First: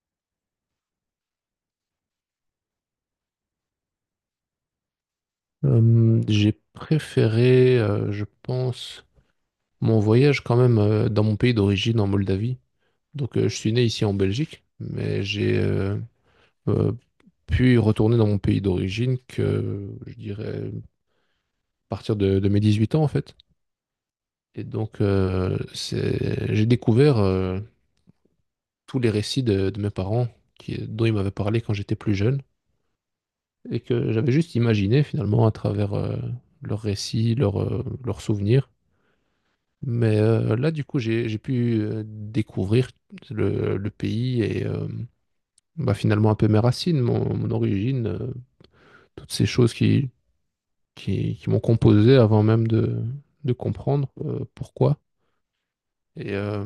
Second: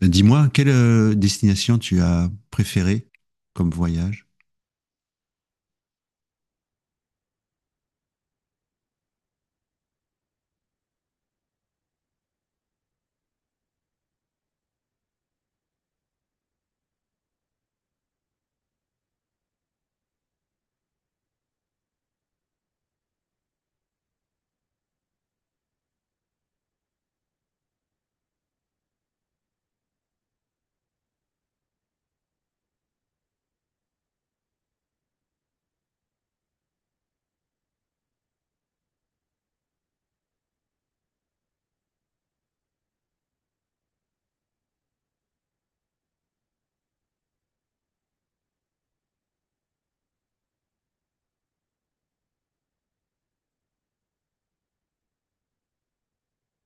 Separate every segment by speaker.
Speaker 1: Dis-moi, quelle destination tu as préférée comme voyage?
Speaker 2: J'ai préféré, je pense, mon voyage quand même dans mon pays d'origine, en Moldavie. Donc, je suis né ici en Belgique, mais j'ai euh, pu retourner dans mon pays d'origine que, je dirais, à partir de mes 18 ans, en fait. Et donc, j'ai découvert tous les récits de mes parents qui, dont ils m'avaient parlé quand j'étais plus jeune et que j'avais juste imaginé finalement à travers leurs récits, leurs souvenirs. Mais là, du coup, j'ai pu découvrir le pays et bah, finalement un peu mes racines, mon origine, toutes ces choses qui m'ont composé avant même de comprendre pourquoi. Et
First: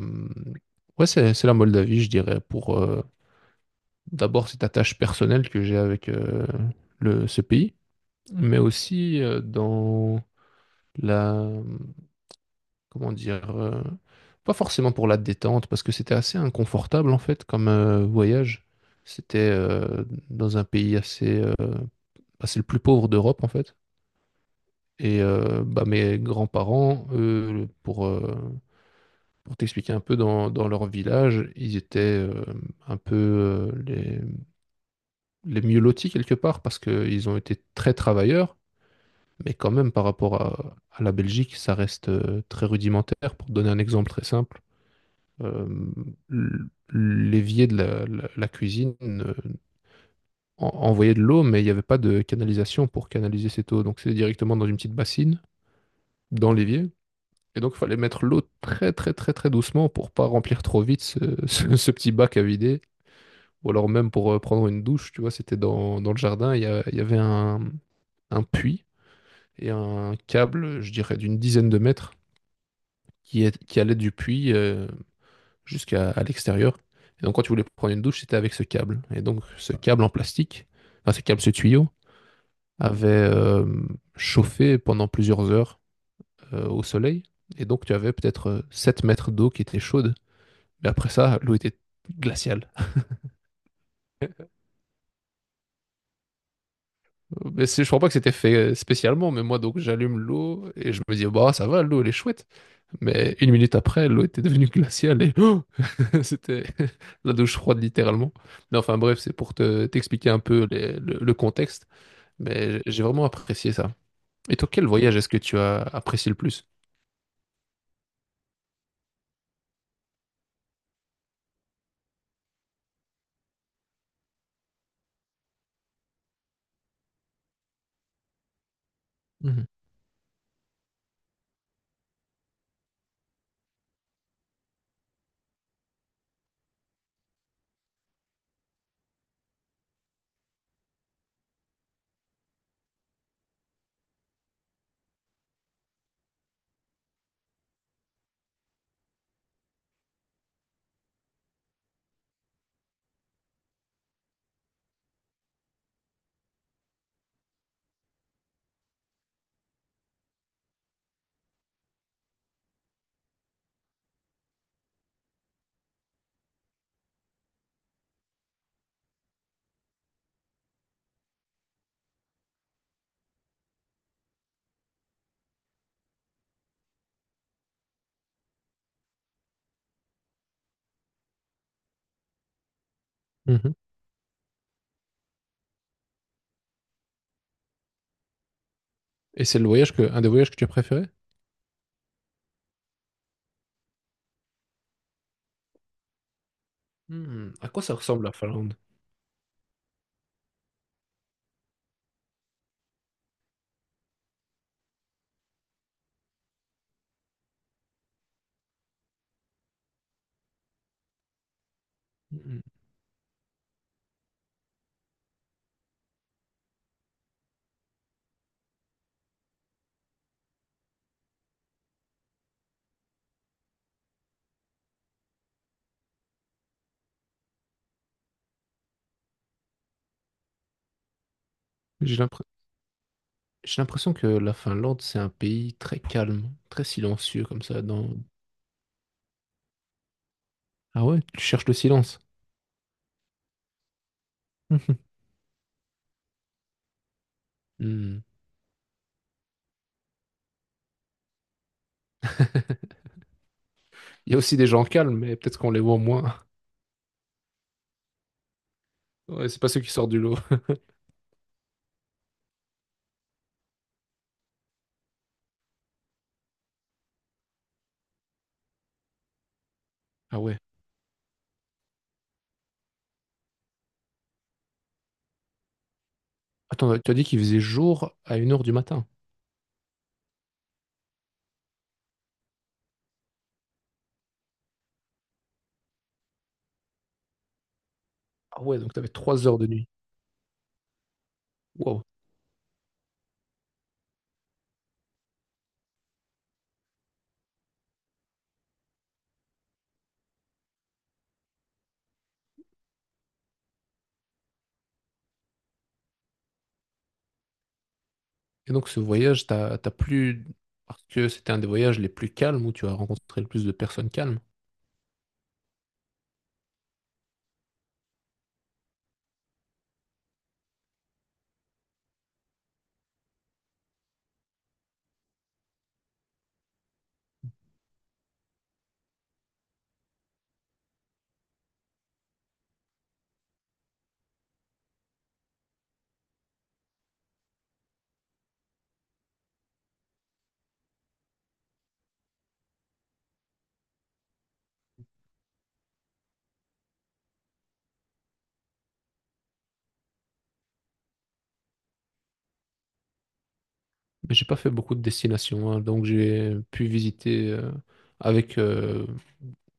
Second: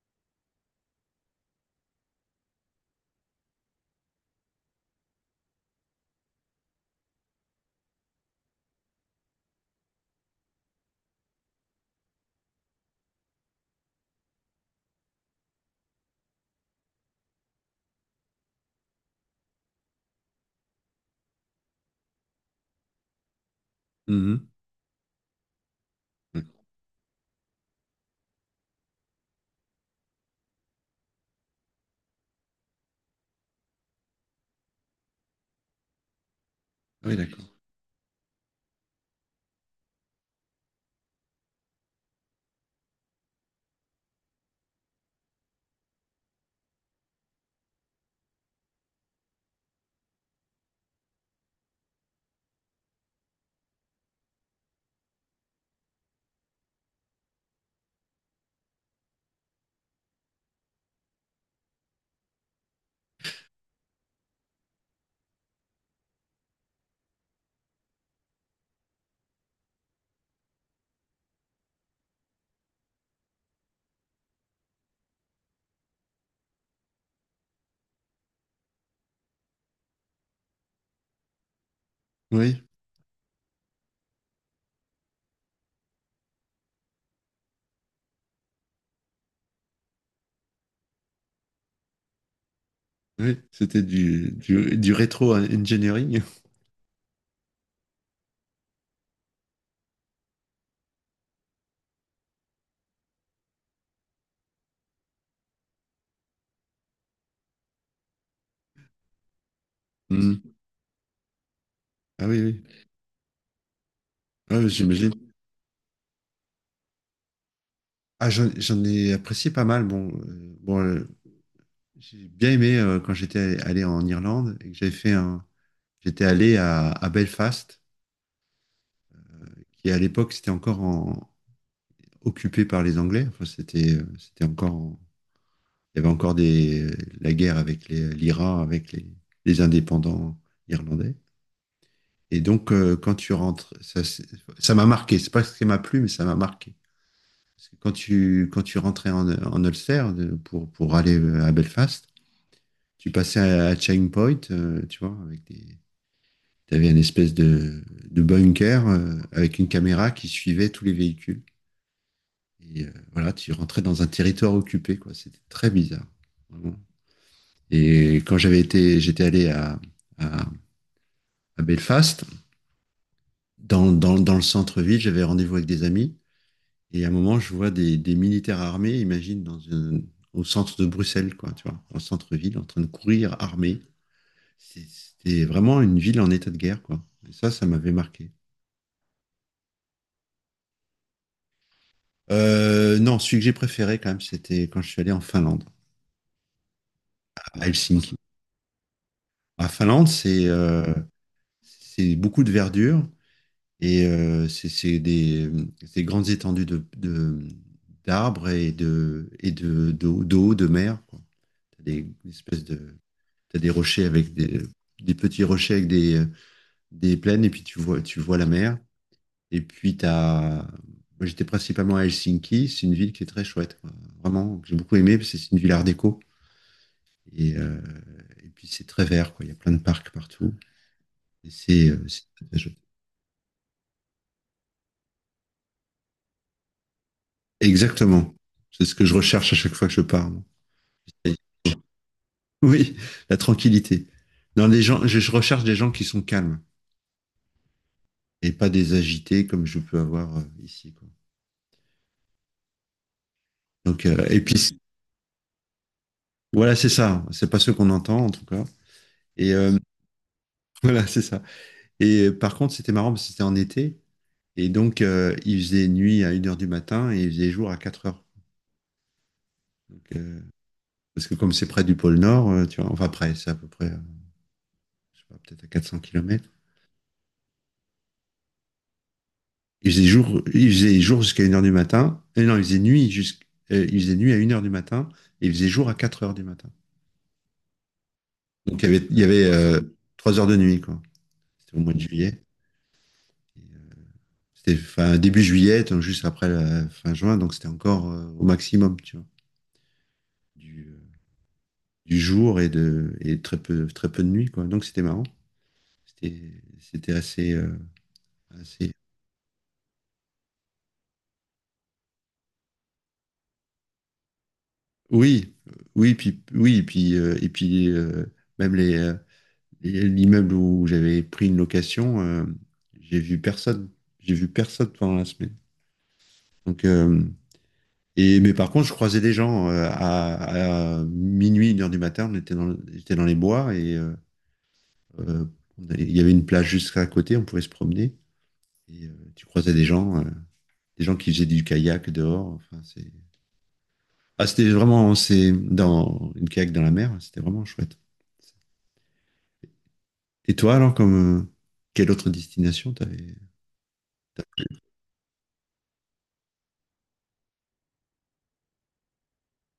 Speaker 2: ouais, c'est la Moldavie, je dirais, pour d'abord cette attache personnelle que j'ai avec ce pays, mais aussi dans la, comment dire, pas forcément pour la détente, parce que c'était assez inconfortable en fait comme voyage. C'était dans un pays assez, bah, c'est le plus pauvre d'Europe en fait.
Speaker 1: Mhm.
Speaker 2: Et bah, mes grands-parents, eux, pour t'expliquer un peu dans leur village, ils étaient un peu les mieux lotis quelque part parce
Speaker 1: Oui,
Speaker 2: qu'ils ont
Speaker 1: d'accord.
Speaker 2: été très travailleurs, mais quand même par rapport à la Belgique, ça reste très rudimentaire. Pour te donner un exemple très simple, euh, l- l'évier de la cuisine envoyait de l'eau, mais il n'y avait pas de canalisation pour canaliser cette eau. Donc c'était directement dans une petite bassine, dans l'évier. Et donc il fallait mettre l'eau très très très très doucement pour pas remplir trop vite ce, ce petit bac à vider. Ou alors même pour prendre une douche, tu vois, c'était dans le jardin, il y avait un puits et un câble, je dirais, d'une dizaine de mètres qui allait du puits jusqu'à à l'extérieur. Et donc, quand tu voulais prendre une douche, c'était avec ce câble. Et donc, ce câble en plastique, enfin, ce câble, ce tuyau,
Speaker 1: Oui,
Speaker 2: avait chauffé pendant plusieurs heures au soleil. Et donc, tu avais peut-être 7 mètres d'eau qui était chaude. Mais après ça, l'eau était glaciale.
Speaker 1: oui, c'était du rétro-engineering.
Speaker 2: Je crois pas que c'était fait spécialement. Mais moi, donc, j'allume l'eau et je me dis, bah, ça va, l'eau, elle est chouette. Mais une minute après, l'eau était devenue glaciale et c'était la douche froide, littéralement. Mais enfin, bref, c'est pour te, t'expliquer un
Speaker 1: Mhm.
Speaker 2: peu le contexte.
Speaker 1: Ah oui, oui.
Speaker 2: Mais j'ai vraiment apprécié ça. Et
Speaker 1: Ah
Speaker 2: toi,
Speaker 1: oui,
Speaker 2: quel
Speaker 1: j'imagine.
Speaker 2: voyage est-ce que tu as apprécié le plus?
Speaker 1: Ah, j'en ai apprécié pas mal. Bon, j'ai bien aimé quand j'étais allé en Irlande et que j'avais fait un. J'étais allé à Belfast,
Speaker 2: Mhm.
Speaker 1: qui à l'époque c'était encore en- occupé par les Anglais. Enfin, c'était c'était encore en- Il y avait encore des, la guerre avec les- l'IRA, avec les indépendants irlandais. Et donc, quand tu rentres, ça c'est- ça m'a marqué. C'est pas ce qui m'a plu, mais ça m'a marqué. Parce que quand tu rentrais en Ulster de- pour aller à Belfast, tu passais à Chain Point, tu vois, avec des, t'avais une espèce de bunker avec une caméra qui suivait tous les véhicules. Et voilà, tu rentrais dans un territoire occupé, quoi. C'était très bizarre. Vraiment. Et quand j'avais été, j'étais allé à, à Belfast, dans le centre-ville, j'avais rendez-vous avec des amis. Et à un moment, je vois des militaires armés, imagine, dans une- au centre de Bruxelles, quoi, tu vois, en centre-ville, en train de courir
Speaker 2: Mhm.
Speaker 1: armés. C'est- C'était vraiment une ville en état de guerre, quoi. Et ça m'avait marqué.
Speaker 2: Et c'est le voyage que, un des voyages que tu as préféré?
Speaker 1: Non, celui que j'ai préféré, quand même, c'était quand je suis allé en Finlande,
Speaker 2: Hmm,
Speaker 1: à
Speaker 2: à quoi ça
Speaker 1: Helsinki.
Speaker 2: ressemble la Finlande?
Speaker 1: À Finlande, c'est beaucoup de verdure. Et c'est des, c'est grandes étendues de- d'arbres et de, d'eau, d'eau, de mer, quoi. T'as des
Speaker 2: Hmm,
Speaker 1: espèces de, t'as des rochers avec des petits rochers avec des plaines, et puis tu vois la mer. Et puis t'as, moi j'étais principalement à Helsinki, c'est une ville qui est très chouette, quoi. Vraiment, que j'ai beaucoup aimé, parce que c'est une ville art déco. Et et puis c'est très vert, quoi. Il y a plein de parcs partout. Et
Speaker 2: J'ai
Speaker 1: c'est
Speaker 2: l'impr-
Speaker 1: très chouette.
Speaker 2: j'ai l'impression que la Finlande, c'est un pays très calme, très silencieux comme ça. Dans.
Speaker 1: Exactement. C'est ce que je recherche à chaque fois que je pars.
Speaker 2: Ah ouais, tu cherches le silence.
Speaker 1: Oui, la tranquillité. Non, les gens, je recherche des gens qui sont calmes
Speaker 2: Hmm.
Speaker 1: et pas des agités comme je peux avoir ici, quoi. Donc,
Speaker 2: Il y a
Speaker 1: et
Speaker 2: aussi
Speaker 1: puis,
Speaker 2: des
Speaker 1: c-
Speaker 2: gens calmes, mais peut-être qu'on les voit moins.
Speaker 1: voilà, c'est ça. C'est pas ce qu'on entend, en tout cas.
Speaker 2: Ouais,
Speaker 1: Et
Speaker 2: c'est pas ceux qui sortent du lot.
Speaker 1: voilà, c'est ça. Et par contre, c'était marrant parce que c'était en été. Et donc, il faisait nuit à 1 heure du matin et il faisait jour à 4 heures. Donc,
Speaker 2: Ah ouais.
Speaker 1: parce que comme c'est près du pôle Nord, tu vois, enfin, près, c'est à peu près, je sais pas, peut-être à 400 kilomètres.
Speaker 2: Attends, tu as dit qu'il faisait jour à une heure du matin.
Speaker 1: Il faisait jour jusqu'à 1 heure du matin. Et non, il faisait nuit jusqu'- il faisait nuit à une heure du matin et il faisait jour à 4 heures du matin.
Speaker 2: Ah ouais,
Speaker 1: Donc
Speaker 2: donc t'avais
Speaker 1: il y avait
Speaker 2: 3 heures de nuit.
Speaker 1: 3 heures de nuit, quoi. C'était au mois de
Speaker 2: Wow.
Speaker 1: juillet. Et, euh, C'était fin, début juillet, donc juste après la fin juin, donc c'était encore au maximum, tu vois, du, euh, du jour et de et très peu de nuit, quoi. Donc c'était marrant. C'était assez,
Speaker 2: Et donc
Speaker 1: assez.
Speaker 2: ce voyage, t'as plus. Parce que c'était un des voyages les plus calmes où tu as rencontré le plus de personnes calmes.
Speaker 1: Oui, oui, puis oui, et puis même les Et l'immeuble où j'avais pris une location, j'ai vu personne. J'ai vu personne pendant la semaine. Donc, et, mais par contre, je croisais des gens à minuit, 1 heure du matin. On était dans, le- j'étais dans les bois et euh, on allait- il y avait une plage juste à côté. On pouvait se promener. Et tu croisais des gens qui faisaient du kayak dehors. Enfin, c'est, ah, c'était vraiment, c'est dans une kayak dans la mer. C'était vraiment chouette. Et toi, alors, comme quelle autre destination t'avais?
Speaker 2: Mais j'ai pas fait beaucoup de destinations, hein. Donc j'ai pu visiter avec euh,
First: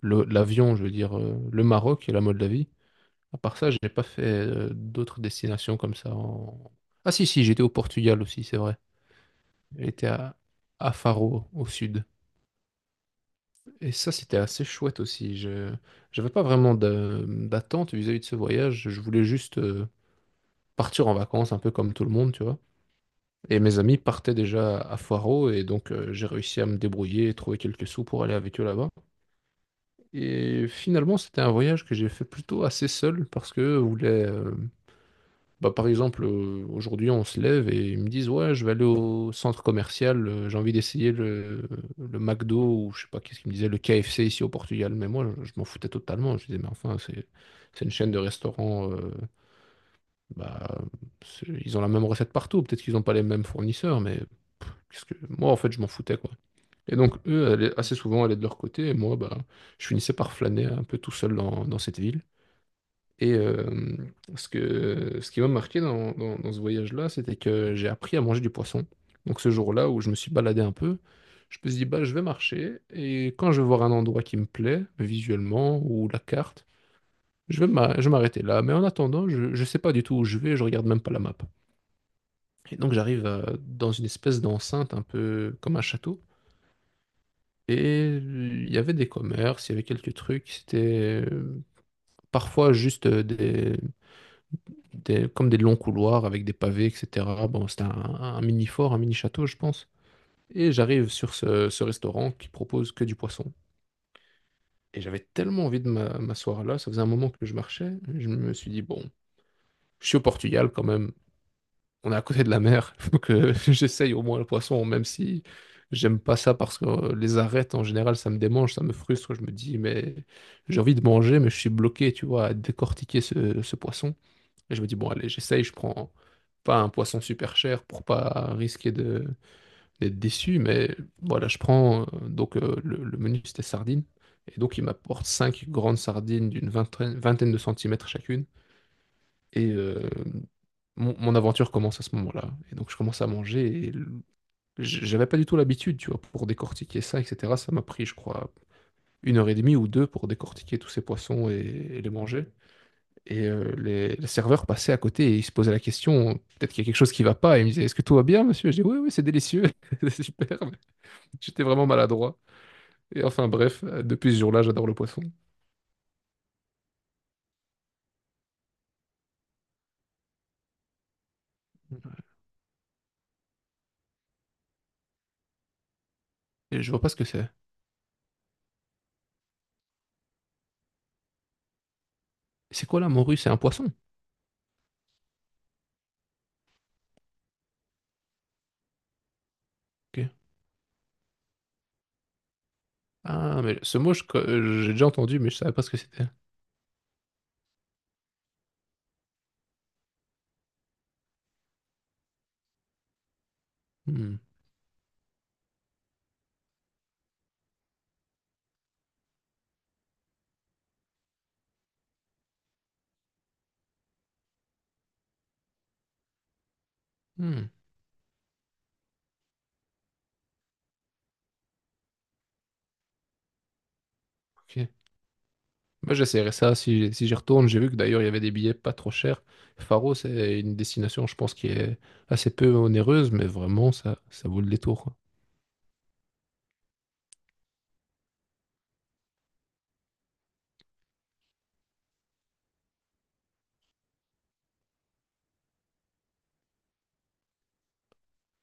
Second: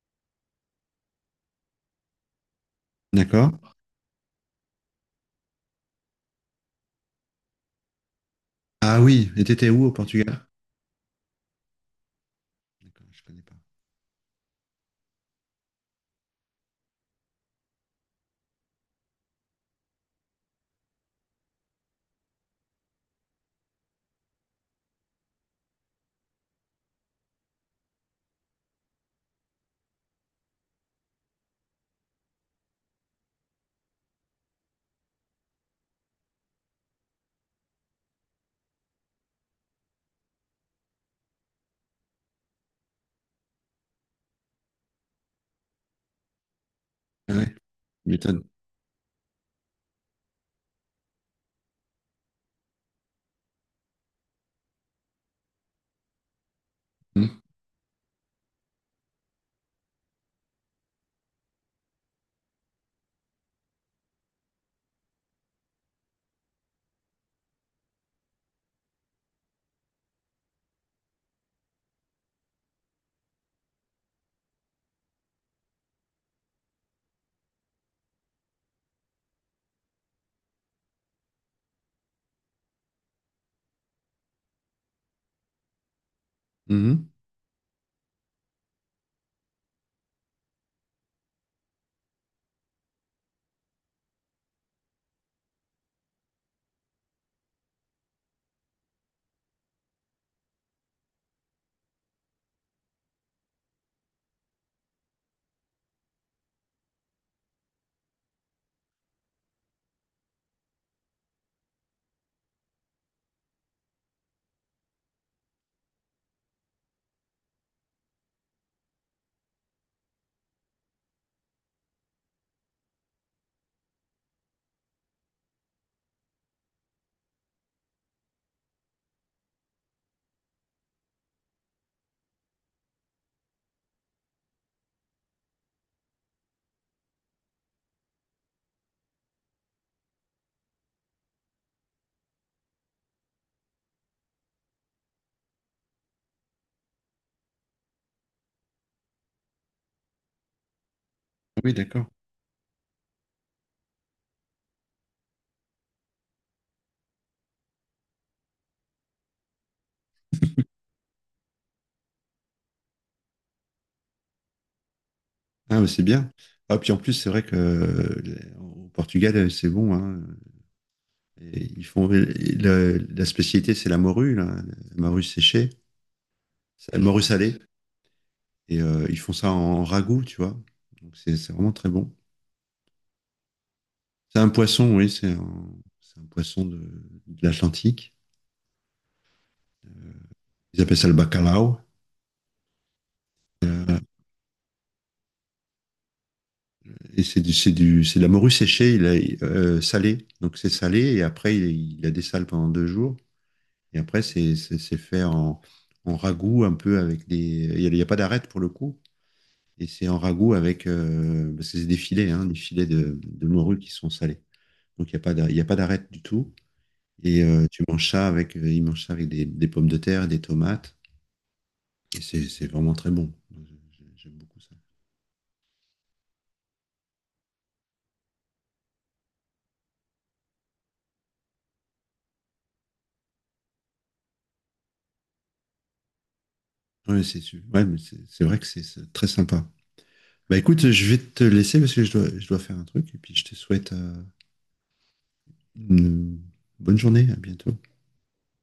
Speaker 2: le- l'avion, je veux dire, le Maroc et la Moldavie. À part
Speaker 1: D'accord?
Speaker 2: ça, j'ai pas fait d'autres destinations comme ça. Ah si, si, j'étais au Portugal aussi, c'est vrai.
Speaker 1: Ah oui, et t'étais où au
Speaker 2: J'étais
Speaker 1: Portugal?
Speaker 2: à Faro, au sud.
Speaker 1: D'accord, je connais pas.
Speaker 2: Et ça, c'était assez chouette aussi. Je j'avais pas vraiment d'attente vis-à-vis de ce voyage. Je voulais juste partir en vacances un peu comme tout le monde, tu vois. Et mes amis partaient déjà à Faro et donc j'ai réussi à me débrouiller et trouver quelques sous pour aller avec eux là-bas. Et finalement, c'était un voyage que j'ai fait plutôt assez seul parce que voulait bah, par exemple, aujourd'hui, on se lève et ils me disent, ouais, je vais aller au centre commercial, j'ai envie d'essayer le McDo ou je sais pas qu'est-ce qu'ils me disaient, le KFC ici au Portugal. Mais moi, je m'en foutais totalement. Je disais, mais enfin,
Speaker 1: Ah ouais,
Speaker 2: c'est une
Speaker 1: tu
Speaker 2: chaîne de
Speaker 1: m'étonnes.
Speaker 2: restaurants. Bah, ils ont la même recette partout. Peut-être qu'ils n'ont pas les mêmes fournisseurs, mais pff, qu'est-ce que moi, en fait, je m'en foutais, quoi. Et donc,
Speaker 1: Mhm.
Speaker 2: eux, assez souvent, allaient de leur côté. Et moi, bah, je finissais par flâner un peu tout seul dans cette ville. Et ce qui m'a marqué dans ce voyage-là, c'était que j'ai appris à manger du poisson. Donc, ce jour-là où je me suis baladé un peu, je me suis dit, bah, je vais marcher. Et quand je vais voir un endroit qui me plaît, visuellement, ou la carte, je vais m'arrêter là. Mais en attendant, je ne sais pas du tout où je vais. Je regarde même pas la map. Et donc j'arrive dans une espèce d'enceinte un peu comme un château.
Speaker 1: Mhm.
Speaker 2: Et il y avait des commerces, il y avait quelques trucs. C'était parfois juste comme des longs couloirs avec des pavés, etc. Bon, c'était un mini fort, un mini château, je pense. Et j'arrive sur ce restaurant qui propose que du poisson. Et j'avais tellement envie de m'asseoir là, ça faisait un moment que je marchais. Je me suis dit, bon, je suis au Portugal quand même, on est à côté de la mer. Il faut que j'essaye au moins le poisson, même si j'aime pas ça parce que les arêtes, en général, ça me démange, ça me frustre. Je me dis, mais j'ai envie de manger, mais je suis bloqué, tu vois, à décortiquer ce poisson. Et je me dis, bon, allez, j'essaye, je prends pas un poisson super cher pour pas risquer d'être déçu, mais voilà, je prends. Donc, le menu, c'était sardines. Et donc, il m'apporte cinq grandes sardines d'une vingtaine de centimètres chacune. Et mon aventure commence à ce moment-là. Et donc, je commence à manger. Et j'avais pas du tout l'habitude, tu vois, pour décortiquer ça, etc. Ça m'a pris, je crois, une heure et demie ou deux pour décortiquer tous ces poissons
Speaker 1: Oui,
Speaker 2: et
Speaker 1: d'accord.
Speaker 2: les manger. Et les serveurs passaient à côté et ils se posaient la question, peut-être qu'il y a quelque chose qui va pas. Et ils me disaient, est-ce que tout va bien, monsieur? Je dis, oui, oui, c'est délicieux. C'est super, mais j'étais vraiment maladroit. Et enfin, bref, depuis ce jour-là, j'adore le poisson.
Speaker 1: Ah, mais c'est bien. Ah, puis en plus, c'est vrai que les- au Portugal, c'est bon, hein. Et ils font et le- la spécialité, c'est la morue, là, la morue séchée,
Speaker 2: Et je
Speaker 1: c'est la
Speaker 2: vois pas ce
Speaker 1: morue
Speaker 2: que c'est.
Speaker 1: salée. Et ils font ça en ragoût, tu vois. Donc c'est vraiment très bon.
Speaker 2: C'est quoi là, morue? C'est un poisson.
Speaker 1: C'est un poisson, oui, c'est un poisson de l'Atlantique.
Speaker 2: Ok.
Speaker 1: Ils appellent ça le bacalao.
Speaker 2: Ah, mais ce
Speaker 1: Euh,
Speaker 2: mot, j'ai déjà entendu, mais je savais pas ce que c'était.
Speaker 1: Et c'est c'est de la morue séchée, il a, salée. Donc c'est salé et après il a des sales pendant 2 jours. Et après
Speaker 2: Hmm.
Speaker 1: c'est fait en, en ragoût un peu avec des. Il y a pas d'arête pour le coup. Et c'est en ragoût avec, parce que c'est des filets, hein, des filets de morue qui sont salés. Donc il n'y a pas d'ar- il y a pas d'arête du tout. Et
Speaker 2: Hmm.
Speaker 1: tu manges ça avec, il mange ça avec des pommes de terre, des tomates. Et c'est vraiment très bon. J'aime beaucoup ça.
Speaker 2: Ok. Moi, j'essaierai ça si j'y retourne. J'ai vu que d'ailleurs, il y avait des billets pas trop chers. Faro, c'est une destination, je pense, qui est assez peu onéreuse, mais vraiment, ça vaut le détour, quoi.
Speaker 1: Ouais, c'est su- ouais, mais c'est vrai que c'est très sympa. Bah écoute, je vais te laisser parce que je dois faire un truc et puis je te souhaite une bonne journée. À bientôt.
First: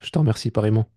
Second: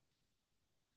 Speaker 2: Je t'en remercie pareillement.